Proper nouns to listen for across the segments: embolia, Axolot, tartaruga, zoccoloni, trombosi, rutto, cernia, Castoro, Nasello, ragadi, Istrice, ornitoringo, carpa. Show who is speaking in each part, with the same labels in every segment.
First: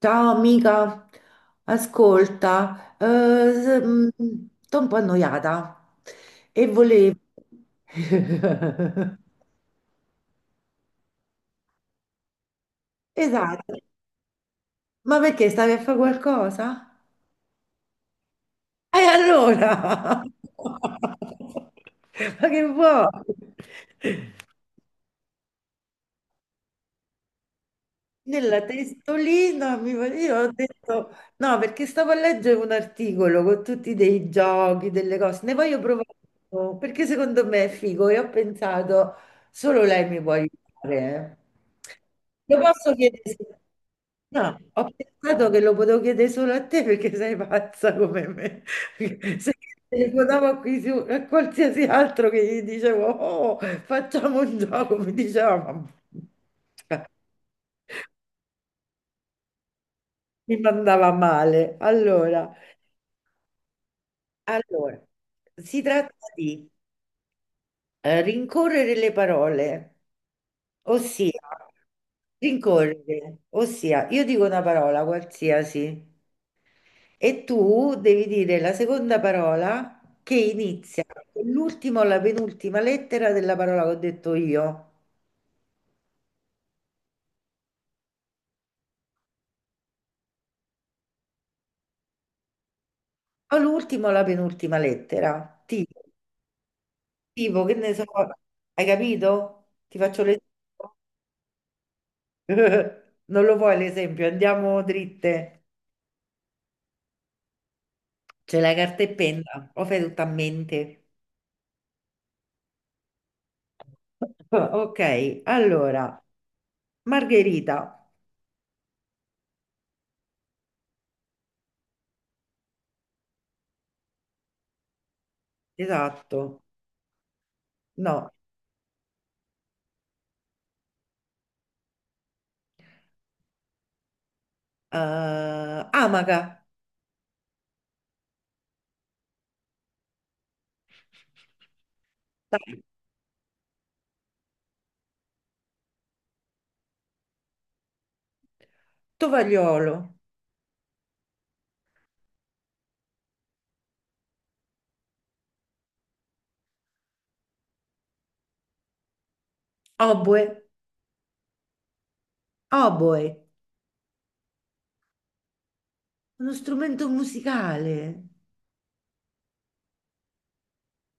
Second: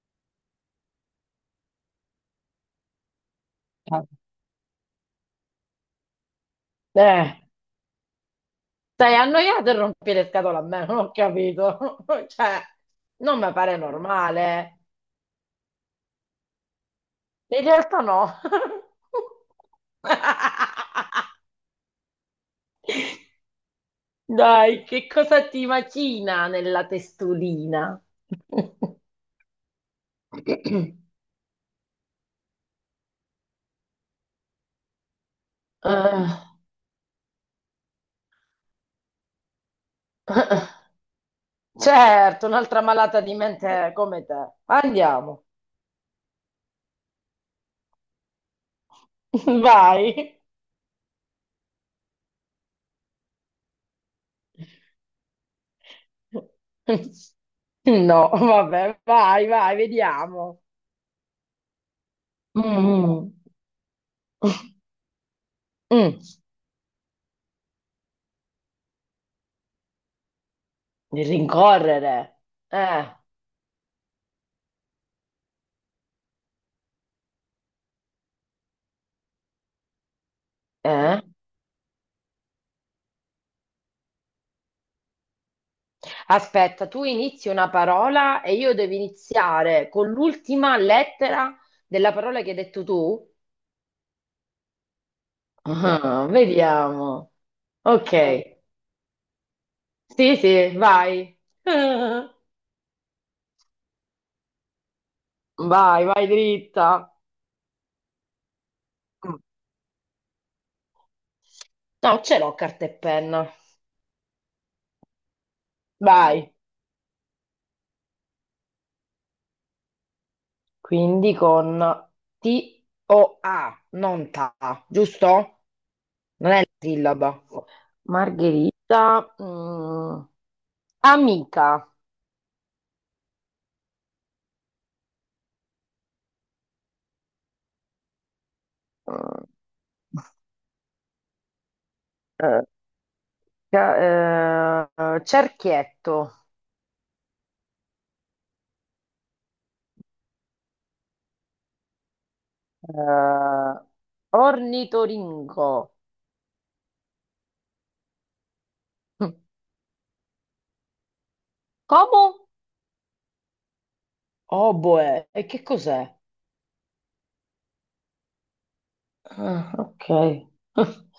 Speaker 1: Ciao amica, ascolta, s- mm,
Speaker 2: Eh,
Speaker 1: sto un po' annoiata e volevo...
Speaker 2: stai annoiato e rompi le scatole a me, non ho capito. Cioè, non mi
Speaker 1: Esatto,
Speaker 2: pare normale.
Speaker 1: ma perché stavi a fare qualcosa?
Speaker 2: In realtà no.
Speaker 1: E allora? Ma che vuoi?
Speaker 2: Dai, che cosa ti macina nella testolina?
Speaker 1: Nella testolina io ho detto no, perché stavo a leggere un articolo con tutti dei giochi, delle cose, ne voglio provare
Speaker 2: Eh,
Speaker 1: uno, perché secondo me è figo e ho pensato solo lei mi può aiutare.
Speaker 2: certo,
Speaker 1: Eh, lo
Speaker 2: un'altra
Speaker 1: posso
Speaker 2: malata
Speaker 1: chiedere?
Speaker 2: di mente come te.
Speaker 1: No, ho
Speaker 2: Andiamo.
Speaker 1: pensato che lo potevo chiedere solo a te perché sei pazza come me. Se
Speaker 2: Vai.
Speaker 1: telefonavo a, a qualsiasi altro che gli dicevo, oh, facciamo un gioco, mi diceva, "Ma-
Speaker 2: No, vabbè, vai, vai,
Speaker 1: mi
Speaker 2: vediamo.
Speaker 1: mandava male. Allora,
Speaker 2: Mm, mm,
Speaker 1: allora, si tratta
Speaker 2: mm.
Speaker 1: di rincorrere le parole,
Speaker 2: Il
Speaker 1: ossia
Speaker 2: Rincorrere. Eh,
Speaker 1: ossia io dico una parola qualsiasi e tu devi dire la seconda parola che inizia
Speaker 2: eh.
Speaker 1: con l'ultima o la penultima lettera della parola che ho detto io,
Speaker 2: Aspetta, tu inizi una parola e io devo iniziare con l'ultima lettera della parola che hai detto tu.
Speaker 1: o l'ultima o la penultima lettera, tipo,
Speaker 2: Ah, vediamo.
Speaker 1: tipo che ne so,
Speaker 2: Ok.
Speaker 1: hai capito? Ti faccio
Speaker 2: Sì, sì,
Speaker 1: l'esempio.
Speaker 2: vai.
Speaker 1: Non lo vuoi l'esempio? Andiamo dritte.
Speaker 2: Vai, vai dritta.
Speaker 1: C'è la carta e
Speaker 2: Mm.
Speaker 1: penna, o fai tutto a mente?
Speaker 2: No, ce l'ho carta e penna.
Speaker 1: Ok, allora,
Speaker 2: Vai.
Speaker 1: Margherita,
Speaker 2: Quindi con T-O-A, non TA, giusto? Non è
Speaker 1: esatto,
Speaker 2: la sillaba.
Speaker 1: no,
Speaker 2: Margherita, amica,
Speaker 1: Amaca,
Speaker 2: mm, eh,
Speaker 1: dai,
Speaker 2: ca- cerchietto,
Speaker 1: Tovagliolo,
Speaker 2: eh, ornitoringo.
Speaker 1: oboe,
Speaker 2: Come?
Speaker 1: oboe,
Speaker 2: Oboe, e che cos'è?
Speaker 1: uno strumento musicale,
Speaker 2: Ah, ok.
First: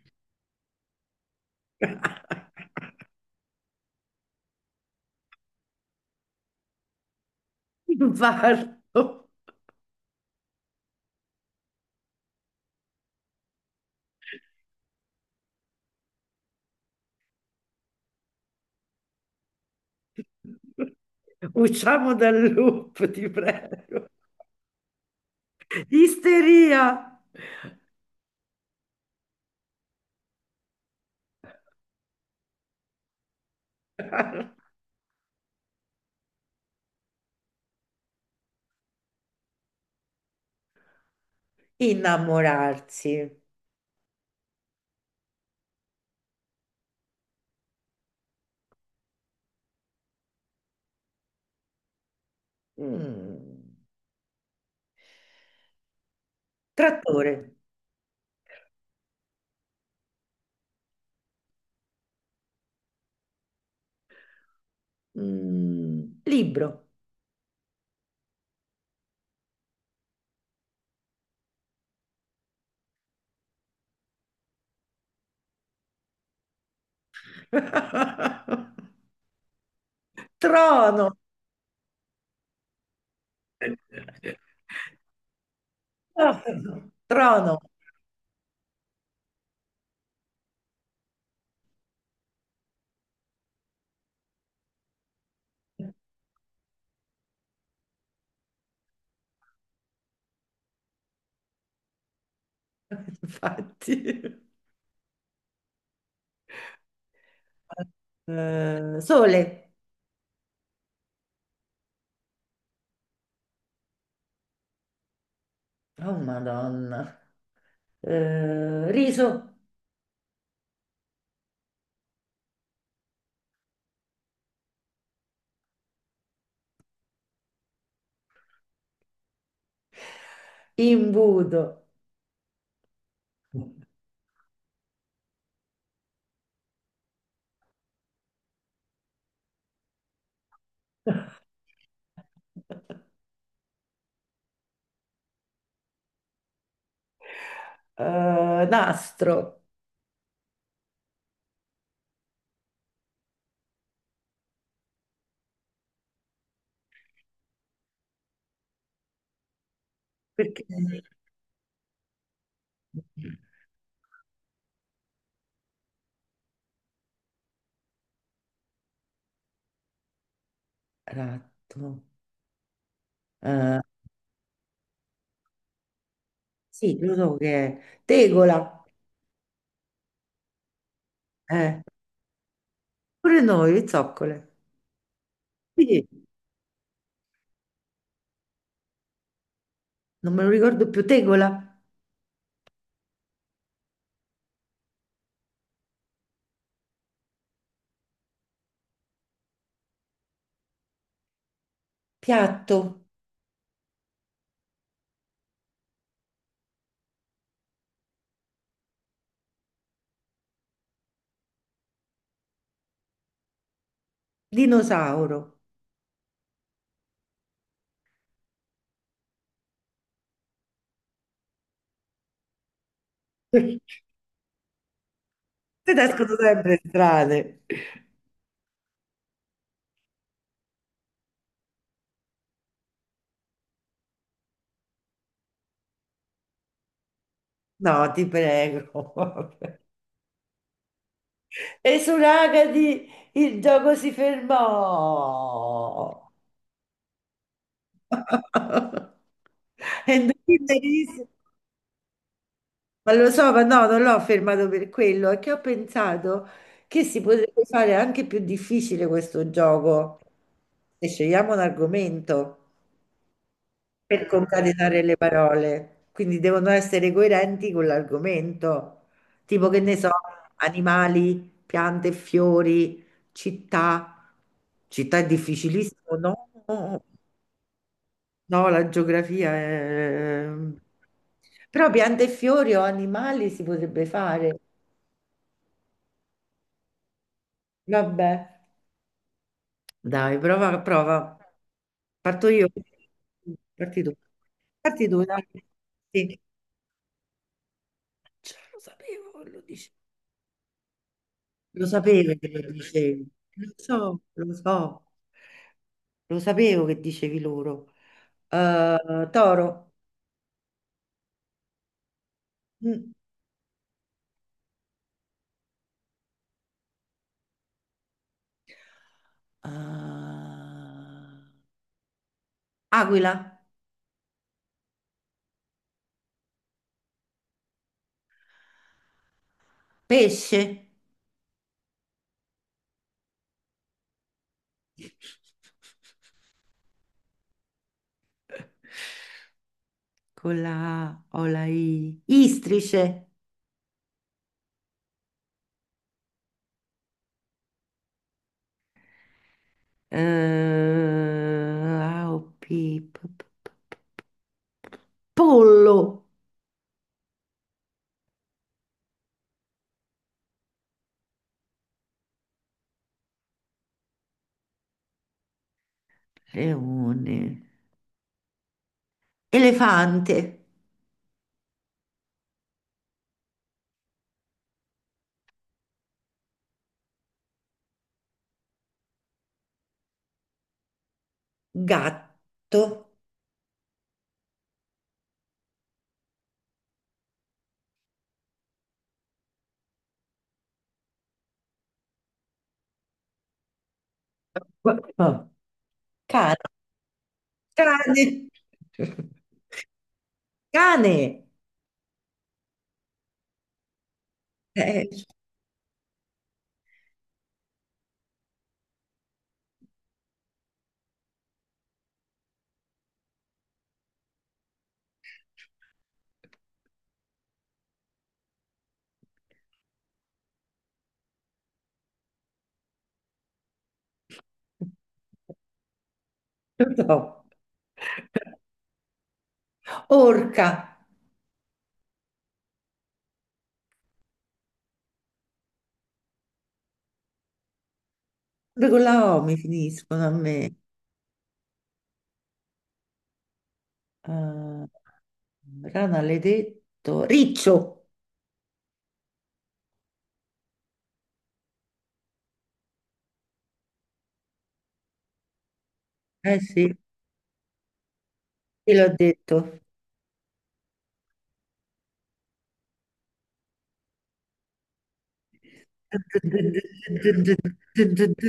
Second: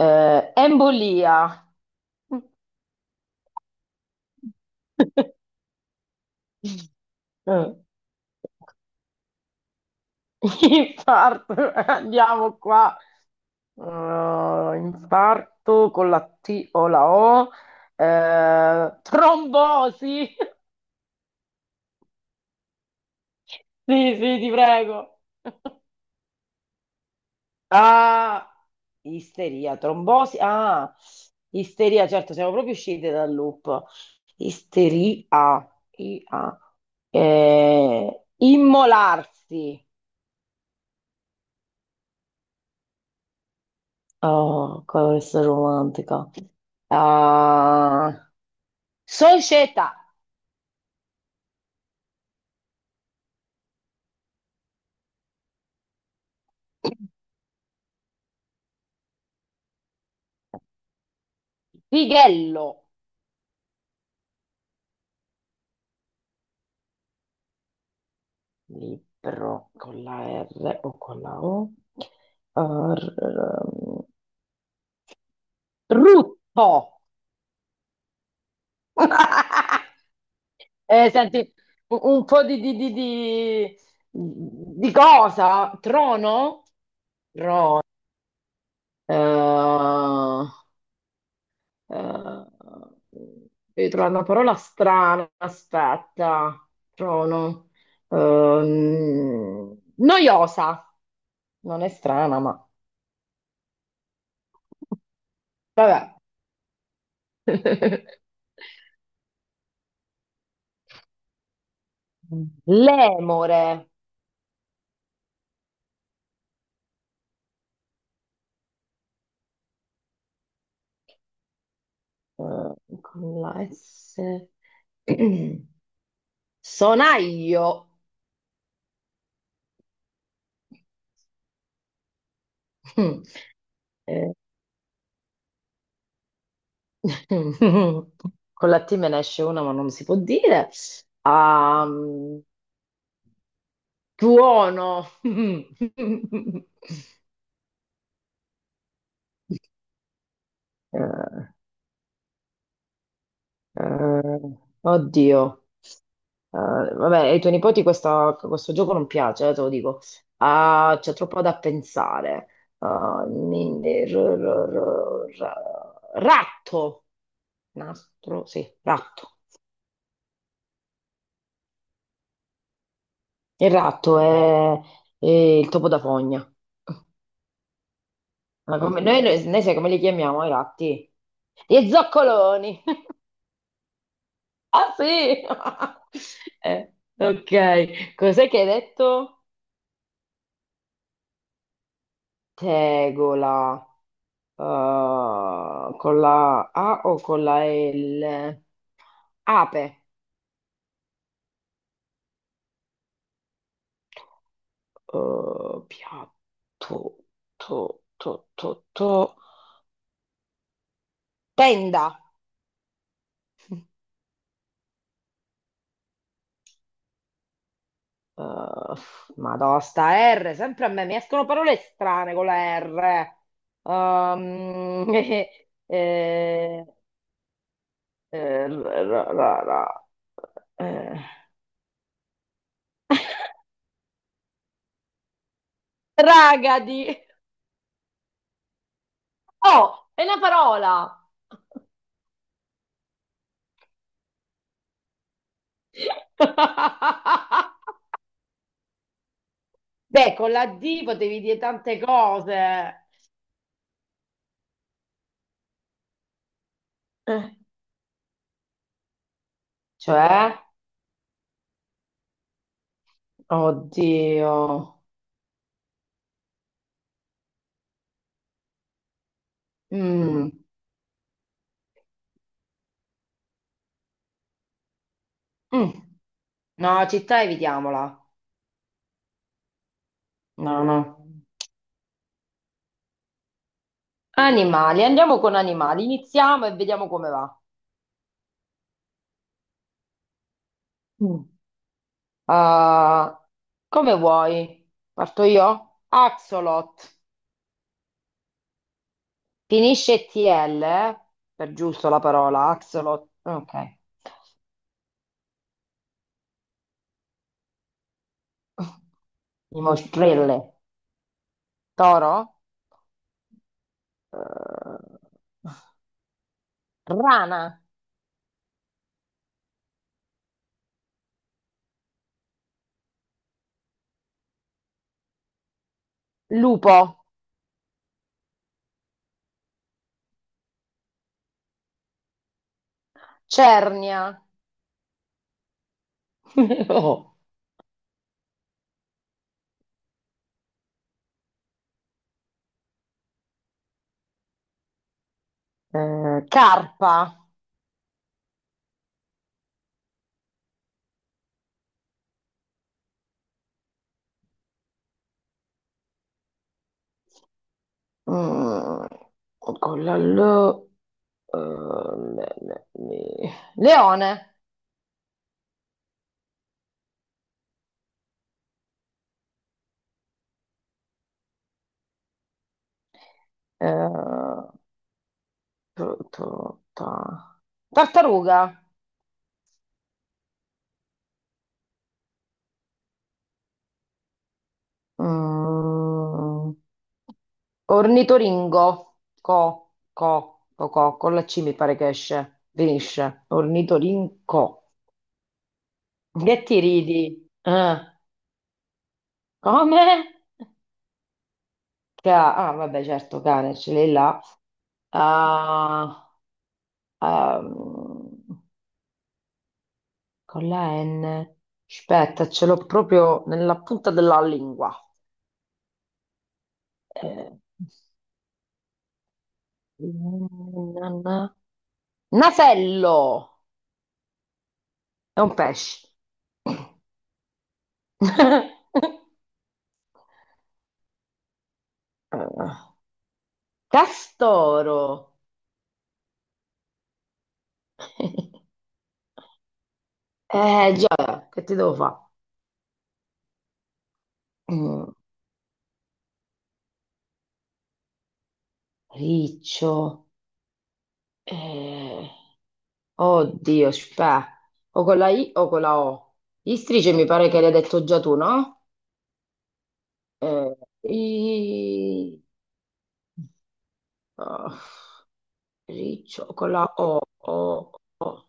Speaker 2: Embolia. Eh,
Speaker 1: infarto,
Speaker 2: Infarto, andiamo qua. Infarto con la T o la O, trombosi.
Speaker 1: usciamo dal loop, ti prego,
Speaker 2: Sì, sì, ti prego.
Speaker 1: isteria,
Speaker 2: Ah, isteria, trombosi. Ah, isteria, certo, siamo proprio uscite dal loop. Isteria, I-A. Immolarsi.
Speaker 1: innamorarsi.
Speaker 2: Oh, questa è romantica. Ah, società.
Speaker 1: Mm. Trattore,
Speaker 2: Fighello.
Speaker 1: mm. Libro,
Speaker 2: Libro con la R o con la O? Uh, r- r- rutto! Eh,
Speaker 1: trono,
Speaker 2: senti, un po' di, di cosa? Trono?
Speaker 1: Trono.
Speaker 2: Ro- eh, eh, devi trovare una parola strana, aspetta, trono. Noiosa, non è strana, ma
Speaker 1: Infatti.
Speaker 2: vabbè.
Speaker 1: Sole,
Speaker 2: Lemore,
Speaker 1: oh Madonna, eh, riso,
Speaker 2: eh, con la S, sonaglio,
Speaker 1: imbuto,
Speaker 2: Eh, con la T me ne esce una ma non si può dire, Ehm, tuono,
Speaker 1: eh, nastro,
Speaker 2: Eh, Eh, oddio. Vabbè, ai tuoi nipoti questo gioco non piace, te lo dico.
Speaker 1: perché
Speaker 2: Ah, c'è troppo da pensare. Ah, ratto. Nastro, sì, ratto.
Speaker 1: ratto,
Speaker 2: Il
Speaker 1: eh,
Speaker 2: ratto è il topo da fogna.
Speaker 1: sì, lo so che è,
Speaker 2: Ma
Speaker 1: tegola,
Speaker 2: noi sai come li chiamiamo i ratti?
Speaker 1: eh,
Speaker 2: Gli zoccoloni.
Speaker 1: pure noi, zoccole,
Speaker 2: Ah sì!
Speaker 1: sì.
Speaker 2: Ok, cos'è che hai detto?
Speaker 1: Non me lo ricordo più, tegola,
Speaker 2: Tegola. Con la A o con la L? Ape.
Speaker 1: piatto,
Speaker 2: Piatto, to, to, to, to. Tenda.
Speaker 1: dinosauro.
Speaker 2: Uh, Madonna, sta R, sempre a me mi escono parole strane con la R. Um,
Speaker 1: Te ne escono sempre
Speaker 2: eh,
Speaker 1: strane.
Speaker 2: eh, ra- ra- ra- ra- eh. Ragadi.
Speaker 1: No, ti prego.
Speaker 2: Oh, è una parola.
Speaker 1: E su Ragadi il gioco si fermò. E
Speaker 2: Beh, con la D potevi dire tante cose.
Speaker 1: ma lo so, ma no, non l'ho fermato per quello, è che ho pensato che si
Speaker 2: Eh,
Speaker 1: potrebbe fare anche più difficile questo gioco.
Speaker 2: Cioè,
Speaker 1: E scegliamo un argomento. Per
Speaker 2: oddio.
Speaker 1: concatenare le parole, quindi devono essere coerenti con l'argomento, tipo che ne so,
Speaker 2: Mm,
Speaker 1: animali, piante, e fiori, città. Città è
Speaker 2: mm.
Speaker 1: difficilissimo, no?
Speaker 2: No, città evitiamola.
Speaker 1: No, la geografia è...
Speaker 2: No, no.
Speaker 1: Però piante e fiori o animali si potrebbe fare.
Speaker 2: Animali, andiamo con animali. Iniziamo e vediamo come va.
Speaker 1: Vabbè, dai, prova.
Speaker 2: Mm.
Speaker 1: Parto io.
Speaker 2: Ah,
Speaker 1: Parti tu.
Speaker 2: come vuoi? Parto
Speaker 1: Dai.
Speaker 2: io?
Speaker 1: Sì.
Speaker 2: Axolot.
Speaker 1: Cioè, lo sapevo, lo dicevo.
Speaker 2: Finisce TL, eh? Per
Speaker 1: Lo
Speaker 2: giusto la
Speaker 1: sapevo che
Speaker 2: parola,
Speaker 1: lo dicevi,
Speaker 2: Axolot.
Speaker 1: lo
Speaker 2: Ok.
Speaker 1: so, lo so, lo sapevo che dicevi loro. Toro,
Speaker 2: Dimostrelle. Toro?
Speaker 1: mm.
Speaker 2: Eh, rana.
Speaker 1: Eh, aquila,
Speaker 2: Lupo,
Speaker 1: pesce,
Speaker 2: cernia, No.
Speaker 1: con la A o la I, istrice,
Speaker 2: Carpa,
Speaker 1: eh, A o P, p- p- p- p- pollo,
Speaker 2: mm, con la L, eh, le- le- le- leone,
Speaker 1: leone, elefante,
Speaker 2: eh, tu- tu- ta- tartaruga,
Speaker 1: gatto,
Speaker 2: mm, ornitoringo, co, con la C mi pare che esce, finisce, ornitorinco.
Speaker 1: cane.
Speaker 2: Che ti ridi? Eh,
Speaker 1: Cane,
Speaker 2: come?
Speaker 1: cane,
Speaker 2: Ah, vabbè, certo, cane, ce l'hai là.
Speaker 1: eh,
Speaker 2: Ah, ehm, con la N. Aspetta, ce l'ho proprio nella punta della lingua. Eh, na- na- Nasello! È un pesce.
Speaker 1: no. Orca,
Speaker 2: Eh, Castoro!
Speaker 1: pure con la O mi finiscono a me.
Speaker 2: Eh già, che ti devo fare?
Speaker 1: Ah, rana l'hai detto. Riccio,
Speaker 2: Riccio. Eh. Oddio, spè. O con la I o con la O.
Speaker 1: eh sì,
Speaker 2: Istrice mi pare che l'hai detto già tu, no?
Speaker 1: te l'ho detto.
Speaker 2: Eh, I, oh, riccio con la O. O.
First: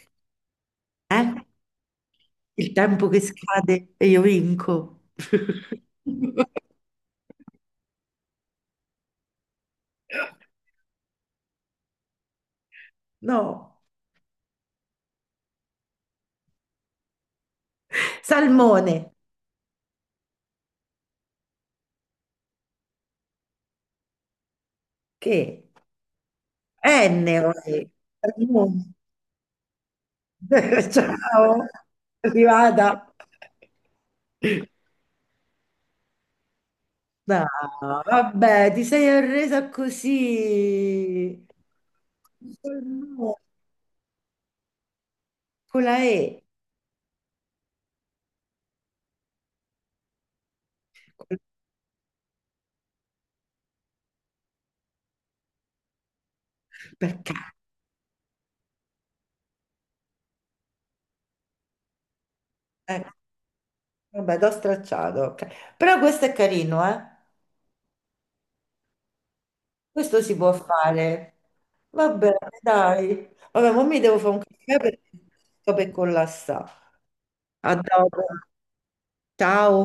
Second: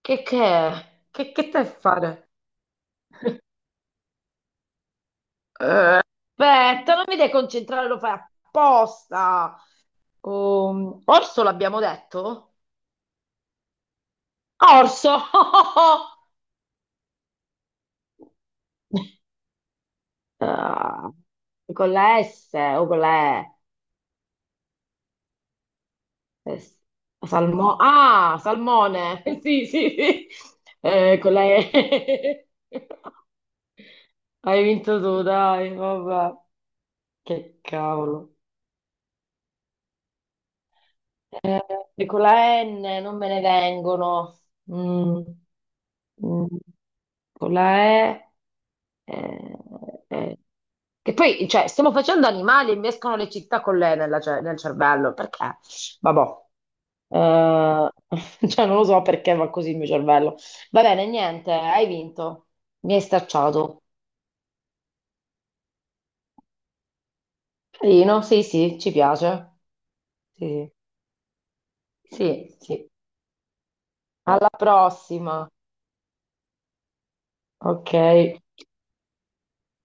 Speaker 2: Che è?
Speaker 1: Eh?
Speaker 2: Che stai a fare?
Speaker 1: Il tempo che scade e io vinco.
Speaker 2: Aspetta, non mi devi concentrare, lo fai apposta. Orso l'abbiamo detto?
Speaker 1: No,
Speaker 2: Orso!
Speaker 1: salmone,
Speaker 2: Ah, con la S o con la E?
Speaker 1: che?
Speaker 2: Eh, s-
Speaker 1: Ennio,
Speaker 2: salmo-
Speaker 1: eh.
Speaker 2: ah, salmone. Sì, sì, sì. Eh, con la
Speaker 1: Ciao,
Speaker 2: E.
Speaker 1: arrivata.
Speaker 2: Hai vinto tu, dai, vabbè.
Speaker 1: No,
Speaker 2: Che cavolo.
Speaker 1: vabbè, ti sei arresa così.
Speaker 2: Eh, e con la N non me
Speaker 1: No,
Speaker 2: ne vengono. Mm,
Speaker 1: con la E.
Speaker 2: mm, con la E. eh, eh. Che
Speaker 1: Con-
Speaker 2: poi, cioè, stiamo facendo animali e mi escono le città con l'E nella nel cervello. Perché? Vabbè.
Speaker 1: Perché?
Speaker 2: Eh, cioè, non lo so perché va così il mio cervello. Va bene, niente, hai vinto. Mi hai
Speaker 1: Eh,
Speaker 2: stacciato.
Speaker 1: vabbè, t'ho stracciato. Ok. Però questo è carino, eh?
Speaker 2: Carino, sì, sì, ci piace.
Speaker 1: Questo si può
Speaker 2: Sì,
Speaker 1: fare. Vabbè,
Speaker 2: sì, sì.
Speaker 1: dai. Vabbè, ma mi devo fare un
Speaker 2: Alla
Speaker 1: caffè perché
Speaker 2: prossima.
Speaker 1: sto per collassare. A
Speaker 2: Ok.
Speaker 1: dopo. Ciao.